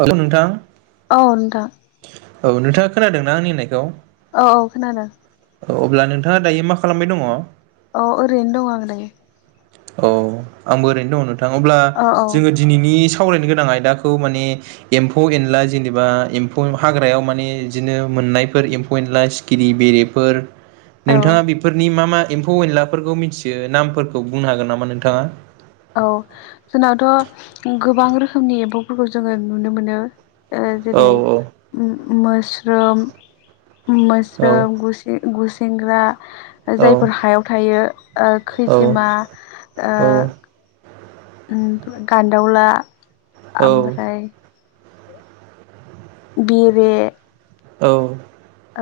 औ नोंथां। औ नोंथां। औ नोंथांङा खोनादों ना आंनि होननायखौ? औ-औ खोनादों। औ अब्ला नोंथांङा दायो मा खालामबाय दंङ? अ ओरैनो दंङ आं दायो। औ आंबो ओरैनो दंङ नोंथां अब्ला औ जोंङो औ दिनैनि सावरायनो गोनां आयदाखौ खौ माने एम्फौ-एनला जेबा एमफौ हाग्रायाव माने इदिनो मोननाय एमफौ ए ला सिखिरि बेरेफोर औ नोंथांङा बेफोरनि मा-मा एम्फौ अनलाफोरखौ मिथियो नामफोरखौ बुंनो हागोन नामा नोंथांङा। औ जोंनावथ' गोबां रोखोमनि एम्फौफोरखौ जोंङो नुनो मोनो औ जेरै मोस्रोम-मोस्रोम गु गुसेंग्रा औ जायफोर हायाव थायो औ खैजिमा ओ औ ओ गान्दोवला औ ओमफ्राय बेरे औ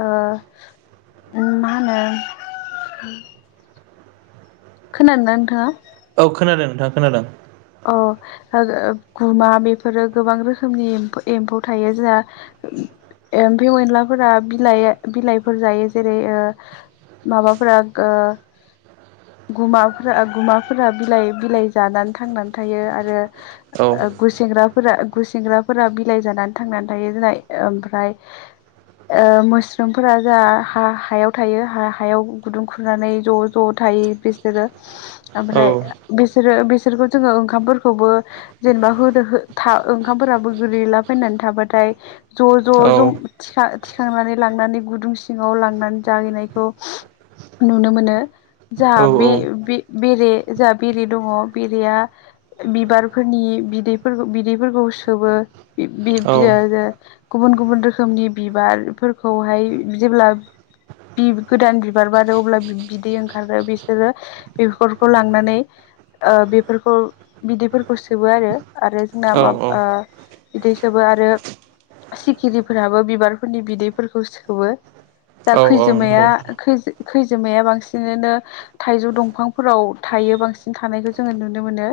ओ मा होनो खोनादोंना नोंथांङा? औ खोनादों नोंथां खोनादों। ओ ओ गुमा बेफोरो गोबां रोखोमनि एम्फौ थायो जोंहा एमफेव एनलाफोरा बिलाइ बिलाइफोर जायो जेरै- ओ माबाफोरा ओ गुमाफोरा गुमाफोरा बिलाइ-बिलाइ जानानै थांना थायो आरो औ ओ गुसेंग्राफोरा गुसेंग्राफोरा बिलाइ जानानै थांनानै थायो जोनाय ओमफ्राय ओ मोस्रोमफोरा जाहा हा-हायाव थायो हा-हायाव गुदुं खुरनानै ज-ज था थायो बिसोरो। ओमफ्राय औ बिसोरो बिसोरखौ जोंङो ओंखामफोरखौबो जेनेबा होदो हो था ओंखामफोराबो गोरैला बायनानै थाबाथाय ज-ज-ज औ थिखा थिखांनानै लांनानै गुदुं सिंङाव लांनानै जाहैनायखौ नुनो मोनो। औ जोहा बे-बे-बेरे जोहा बेरे दंङ बेरेया बिबारफोरनि बिदैफोरखौ बिदैफोरखौ सोबो। बि-बि-बिया रा। गुबुन-गुबुन रोखोमनि बिबारफोरखौहाय जेब्ला। बि गोदान बिबार बारो अब्ला बि-बिदै ओंखारो बिसोरो बेफोरखौ लांनानै। ओ बेफोरखौ बिदैफोरखौ सोबो आरो जोंना औ माबा ओ बिदै सोबो आरो सिखिरिफोराबो बिबारफोरनि बिदैफोरखौ सोबो। दा औ औ नंगौ खैजोमाया खैज खैजेमाया बांसिनानो थाइजौ दंफांफोराव थायो बांसिन थानायखौ जोंङो नु नुनो मोनो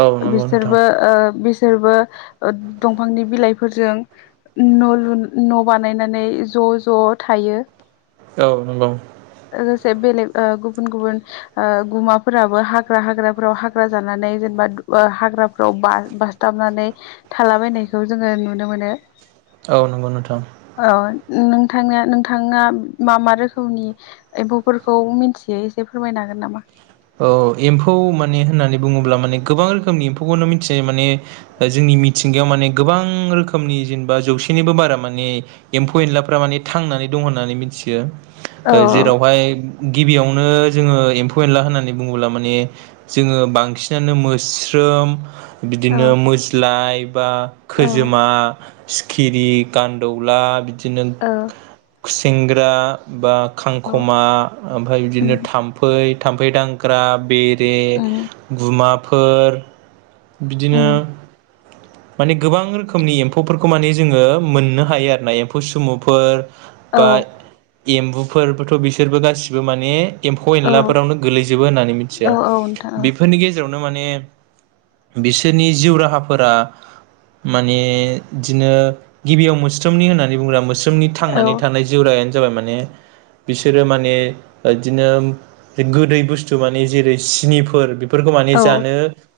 औ नंगौ नोंथां बिसोरबो ओ बिस बिसोरबो ओ दंफांनि बिलाइफोरजों नलु न' बानायनानै ज' ज'-ज' थायो। औ नंगौ। लोगोसे बेलेग ओ गुबुन-गुबुन ओ गुमाफोराबो हाग्रा-हाग्राफोराव हा जानानै जेनेबा दु ओ हाग्राफ्राव बा-बासथाबनानै थालाबायनायखौ जोङो नुनो मो मोनो। औ नंगौ नोंथां। नोंथांआ-नोंथाङा मा-मा रोखोमनि एम्फौफोरखौ मोनथियो एसे फोरमायना गोन नामा? औ एम्फौ माने होननानै बुङोब्ला माने गोबां रोखोमनि एम्फौखौनो मिथिजायो माने जों मिथिंगायाव माने गोबां रोखोमनि जेनेबा जौसेनिबो बारा माने एम्फौ एनलाफ्रा माने थां नानै दं होन्नानै मोनथियो औ ओ जेरावहाय गिबियावनो एम्फौ-एनला होनना नानै बुंओब्ला माने जोङो बांसिनानो मोस्रोम। औ बिदिनो मोज्लाय बा औ खोजोमा। सिखिरि गान्दौला बिदिनो औ खुसेंग्रा बा औ खांख'मा ओमफ्राय बिदिनो उम थाम्फै-थाम्फै दांग्रा बे रे उम गुमाफोर बिदिनो। उम माने गोबां रोखोमनि एम्फौफोरखौ माने जोङो मोननो हायो आरो ना एम्फौ सुमुफोर। औ बा एम्बुफोरबोथ' बिसोरबो गासिबो माने। एम्फौ औ एनलाफोरावनो गोलैजोबो होननानै मिथिया औ औ नोंथां बेफोरनि गेजेरावनो नो माने बिसोरनि जिउ राहाफोरा। माने इदिनो गिबियाव मोस्रोमनि होननानै बुंओब्ला मो नि जोंनि औ थांनानै थानाय जिउ राहाआनो जाबाय माने। बिसोरो माने ओदिनो गोदै बुस्थु माने जेरै- सिनिफोर बे फोरफोरखौ माने औ जानो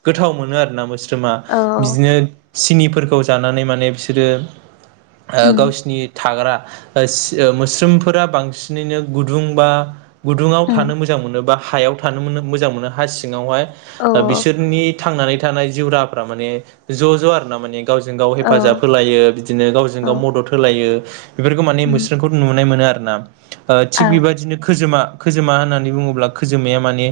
गोथाव मोनो आरोना मोस्रोमा औ बिदिनो सिनिफोरखौ जानानै माने बिसोरो उम गावसिनि थाग्रा। ओ सि ओ मोस्रोमफोरा बांसिनैनो गुदुंबा गुदुङाव उम थानो मोजां मोनो बा हायाव थानो मोनो मोजां मोनो हा सिङावहाय औ बिसोरनि। थांनानै थानाय जिउराहाफ्रा माने ज' ज' आरो ना माने। गावजों गाव औ हेफाजाब होलायो बिदिनो गावजों औ गाव मदद होलायो बेफोरखौ माने उम मोस्रोमखौ नुनाय मोनो आरोना थिग आ बेबादिनो खोजोमा खोजोमा होननानै बुङोब्ला खोजोमाया माने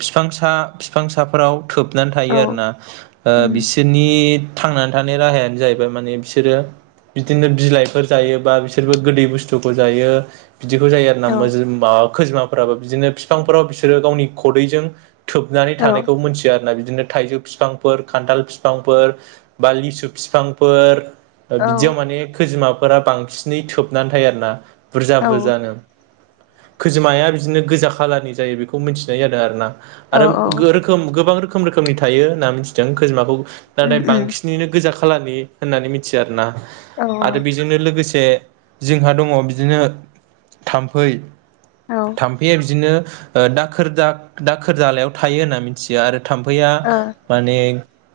फिफांसा फिफांसाफोराव खोबनानै थायो औ आरोना ओ औ बिसोरनि थांनानै थानाय राहायानो जाहैबाय माने बिसोरो बिदिनो बिलाइफोर जायोबा बिसोरबो गोदै बुस्थुखौ जायो बिदिखौ जायो आरो ना मा खोजेमाफोराबो बिदिनो फिफांफोराव बिसोरो गावनि खदैजों थोबनानै थानायखौ मोनथियो आर ना बिदिनो थाइजौ फिफांफोर खान्थाल फिफांफोर बा लिसु फिफांफोर बिदियाव माने खोजिमा फोरा बांसिनै थोबनानै थायो आरो ना बुरजा बुरजानो खोजिमाया बिदिनो गोजा खाालारनि जायो बेखौ मिथिनाय जादों आरो ना आरो गो रोखोम गोबां रोखोम रोखोमनि थायो होनना मिथिदों खैजोमाखौ नाथाय बांसिन गोजा खालाारनि होननानै मिथियो आरोना आरो बेजोंनो लोगोसे जोंहा दङ बिदिनो थाम्फै थाम्फैया बिदिनो ओ दाखोर दाखोर जालायाव थायो होनना मिथियो आरो थाम्फैया माने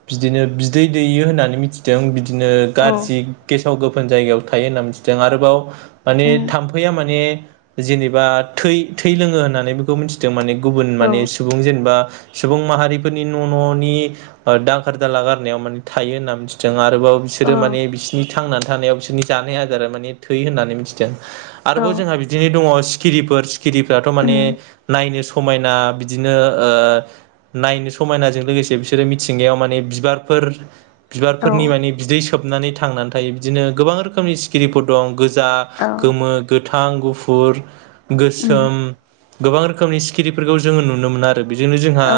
बिदिनो बिदै दैयो होननानै मिथिदों बिदिनो गाज्रि गे साव गोफोन जायगायाव थायो होनना मिथिदों आरोबाव माने थाम्फैया माने जेनेबा थै थै लोङो होननानै बेखौ मिथिदों माने गुबुन माने सुबुं जेनेबा सुबुं माहारिफोरनि न' न'नि दांखोर दाला गारनायाव माने थायो होनना मिथिदों आरो आरोबाव बिसोरो माने बिसोरनि थांनानै थानायाव बिसोरनि जानाय आदारा माने थै होननानै मिथिदों आरोबाव जोंहा बिदिनो दङ सिखिरिफोर सिखिरिफ्राथ माने नायनो स समायना बिदिनो ओ नायनो समायनाजों लोगोसे बिसोरो मिथिंगायाव माने बिबारफोर बिबारफोरनि माने बिदै सोबनानै थांनानै थायो बिदिनो गोबां रोखोमनि सिखिरिफोर दं गोजा गोमो गोथां गुफुर गोसोम गोबां रोखोमनि सिखिरिफोरखौ जोङो नुनो मोनो आरो बेजोंनो जोंहा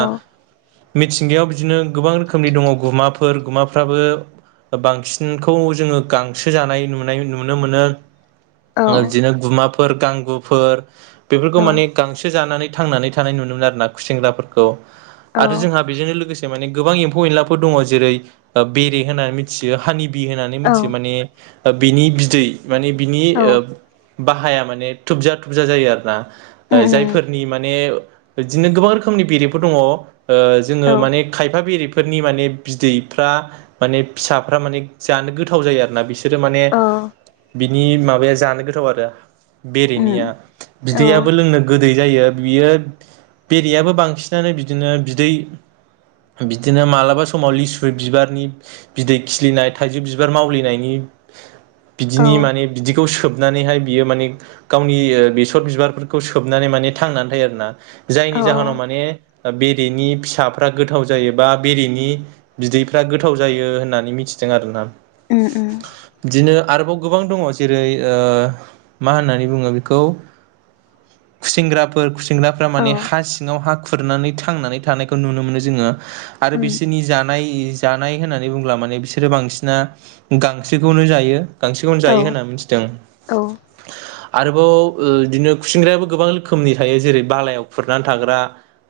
मिथिंगायाव बिदिनो गोबां रोखोमनि दङ गुमाफोर गुमाफ्राबो बांसिनखौ जोङो गांसो जानाय नुनाय नुनो मोनो ओ बिदिनो गुमाफोर गांगांगुफोर बेफोरखौ माने गांसो जानानै थांनानै थानाय नुनो मोनो आरोना खुसेंग्राफोरखौ आरो जोंहा बेजोंनो लोगोसे माने गोबां एम्फौ एनलाफोर दङ जेरै बेरे होननानै मिथियो हानि बि होननानै मोनथियो माने ओ बिनि बिदै माने बिनि ओ बाहाया माने थुबजा थुबजा जायो आरो ना ओ जायफोरनि माने बिदिनो गोबां रोखोमनि बेरेफोर दङ ओ जोङो माने खायफा बेरेफोरनि माने बिदै फ्रा माने फिसाफ्रा माने जानो गोथाव जायो आरोना बिसोरो माने बि नि माबाया जानो गोथाव आरो बेरनिया बिदैयाबो लोंनो गोैदै जायो बियो बेरेयाबो बांसिनानो बिदिनो बिदै बिदिनो मालाबा समाव लिसु बिबारनि बिदै खिलिनाय थाइजौ बिबार मावलिनायनि बिदिनि माने बिदिखौ सोब नानैहाय बियो माने गावनि बेसर बिबारफोरखौ सोबनानै माने थांनानै थायो आरोना जायनि जाहोनाव माने बेरेनि फिसाफ्रा गोथाव जायोबा बेरेनि बिदैफ्रा गोथाव जायो होननानै मिथिदों आरो ना बिदिनो आरोबाव गोबां दङ जेरै ओ मा होननानै बुङो बेखौ खुसिंग्राफोर खुसिं ग्राफ्रा माने हा सिङाव हा खुरनानै थांनानै थानायखौ नुनो मोन जोंङो आरो बिसिनि जानाय होननानै बुंब्ला माने बिसोरो बांसिना गांसोखौनो जायो गांसोखौनो जायो होनना मिथिदों आरोबाव ओ बिदिनो खुसिंग्रायाबो गोबां रोखोमनि थायो जेरै बालायाव खुरनानै थाग्रा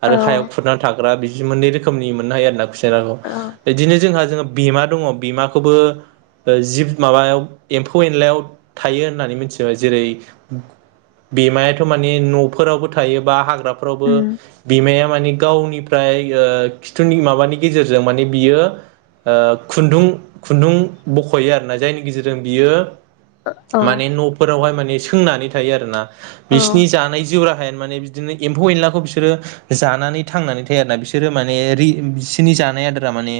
आरो हायाव खुरनानै थाग्रा बिदि मोननै रोखोमनि मोननो हायो आर ना खुइसिंग्राखौ बिदिनो जोंहा जोङो बेमा दंङ बेमाखौबो जिब माबायाव एम्फौ एनलायाव थायो होननानै मिथियो जेरै बेमायाथ' माने न'फोरावबो थायोबा हाग्राफोरावबो बेमाया माने गावनिफ्राय ओ खिथुनि माबानि गेजेरजों माने बियो ओ खुन्दुं खुन्दुं बख'यो आरोना जायनि गेजेरजों बियो माने न'फोरावहाय माने सोंनानै थायो आरोना बिसिनि जानाय जिउरा हाया बिदिनो एम्फौ एनलाखौ बिसोरो जानानै थांनानै थायो आरोना बिसोरो माने रि बिसोरनि जानाय आदारा माने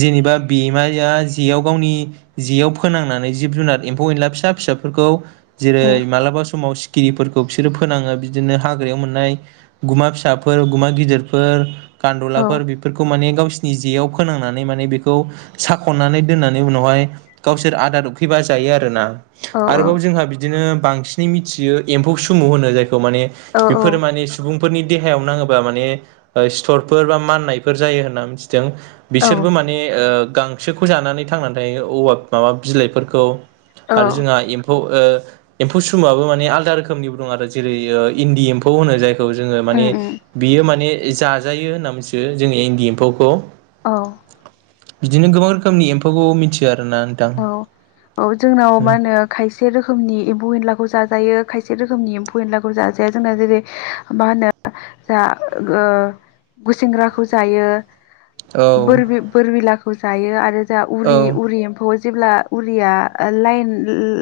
जेनेबा बेमाया जेयाव गावनि जेयाव फोनांनानै जिउ जुनार एम्फौ एनला फिसा फिसाफोरखौ जेरै मालाबा समाव सि खिरिफोरखौ बिसोरो फोनाङो बिदिनो हाग्रायाव मोननाय गुमा फिसाफोर गुमा गिदिरफोर गान्दुलाफोर बेफोरखौ माने गावसिनि जेआव फोनांनै बेखौ साख'नानै दोननानै उनावहाय गावसोर आदार उखैबा जा यो आरोना आरोबाव जों बिदिनो बांसिनै मोनथियो एम्फौ सुमु होनो जाय खौ माने बेफोर माने सुबुं फोरनि देहायाव नांङोबा माने सिथरफोर बा माननायफोर जायो होनना जों औ बिसोरबो माने ओ गांसोखौ जानानै थांनानै थायो औवा माबा बिलाइफोरखौ औ आरो जोंहा एम्फौ ओ एम्फौ सुमुआबो माने आलदा रोखोमनिबो दं आरो जेरै ओ इन्दि एम्फौ होनो जाय खौ जोङो माने उम उम बियो माने जाजायो होनना मिथियो जोंनि इन्दि एम्फौखौ। अ। बिदिनो गोबां रोखोमनि एम्फौखौ मिथियो आरोना नोंथां औ औ जोंनाव मा होनो खाय से रोखोमनि एम्फौ एनलाखौ जाजायो खायसे रोखोमनि एम्फौ एनलाखौ जाजाया जोंना जेरै मा होनो जा ओ गुसेंग्राखौ जायो। औ बोर बोरबिलाखौ जायो आरो जा औ उरि उरि एम्फौ जेब्ला उरिया लाइन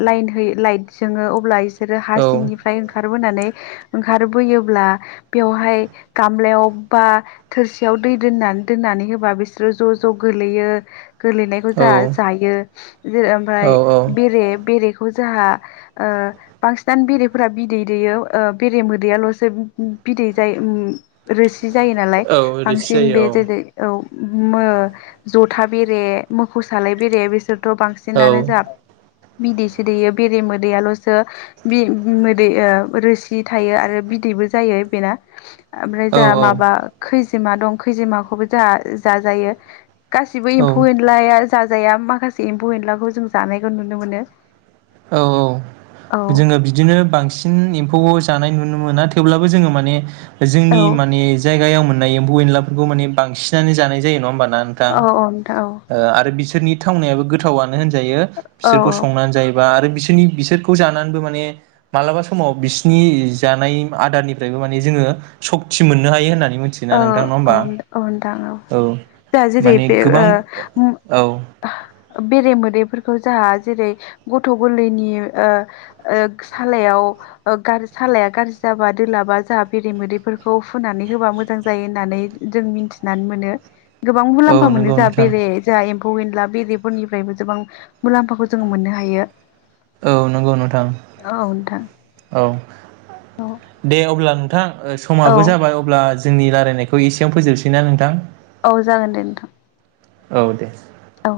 लाइन हो लाइट जोंङो अब्ला इसोर हासिंनिफ्राय ओंखा ओखारबोनानै ओंखारबोयोब्ला बेयावहाय गामलायाव बा थोरसियाव दै दोनना दोननानै होबा बिसोरो ज' ज' गोलैयो गोलैनायखौ औ जाहा जायो। औ ओमफाय औ बेरे ‌ बेरेखौ जाहा ओ बांसिनानो बेरेफोरा बिदै दैयो ओ बेरे मोदैयाल'सो बिदै जायो ओम रोसि जायो नालाय औ रोसि बांसिन बे जायो जेरै औ। मो जथा बेरे मोखौ सालाय बेरे बिसोर थ' औ बांसिनानो जा बिदैसो दैयो बेरे मोदैयाल'सो बि मोदै ओ रोसि थायो आरो बिदै बो जायो बेना। ओमफ्राय जाहा औ माबा औ खैजिमा दं खैजिमाखौबो जाहा जाजायो। गासिबो औ एम्फौ एनलाया जाजाया माखासे एम्फौ एनलाखौ जों जानायखौ नुनो मोनो। औ औ जोङो बिदिनो बांसिन एम्फौ जानाय नुनों मोना थेवब्लाबो जों माने औ जोंनि माने जायगायाव मोननाय एम्फै एनलाफोरखौ माने बांसिनानो जानाय जायो नंङा होनबा ना नोंथां? औ नोंथां औ आरो बि सोरनि थावनायाबो गोथावानो होनजायो औ बिसोरखौ संनानै जायो बा आरो बिसिनि बिसोरखौ जानानैबो माने मालाबा समाव बिसिनि जानाय आदारनिफ्रायबो माने जोङो सकति मोननो हायो होननानै औ मिथियोना नोंथां नाङा होमबा? औ। दा जेरै माने बे गोबां ओ मो औ बेरे मोदैफोर खौ जाहा जेरै गथ' गोरलैनि ओ ओ सालायाव गार सालाया गाज्रि जाबा दोलाबा जोंहा बेरे मोदैफोरखौ फुननानै होबा मो जां जायो होननानै जों मिथिनानै मोनो गोबां औ मुलाम्फा मोनो नंगौ जोहा नोंथां बेरे जाहा एम्फौ फौ एनला बेरेफोरनिफ्रायबो जोबां मुलाम्फाखौ जोङो ओ मोननो हायो। औ नंगौ नोंथां औ नोंथां औ औ दे अब्ला थां औ समाबो जाबाय अब्ला जोंनि रायलायनायखौ एसेयावनो फोजोबनोसैना नोंथां? औ जागोन दे नोंथां। औ दे। औ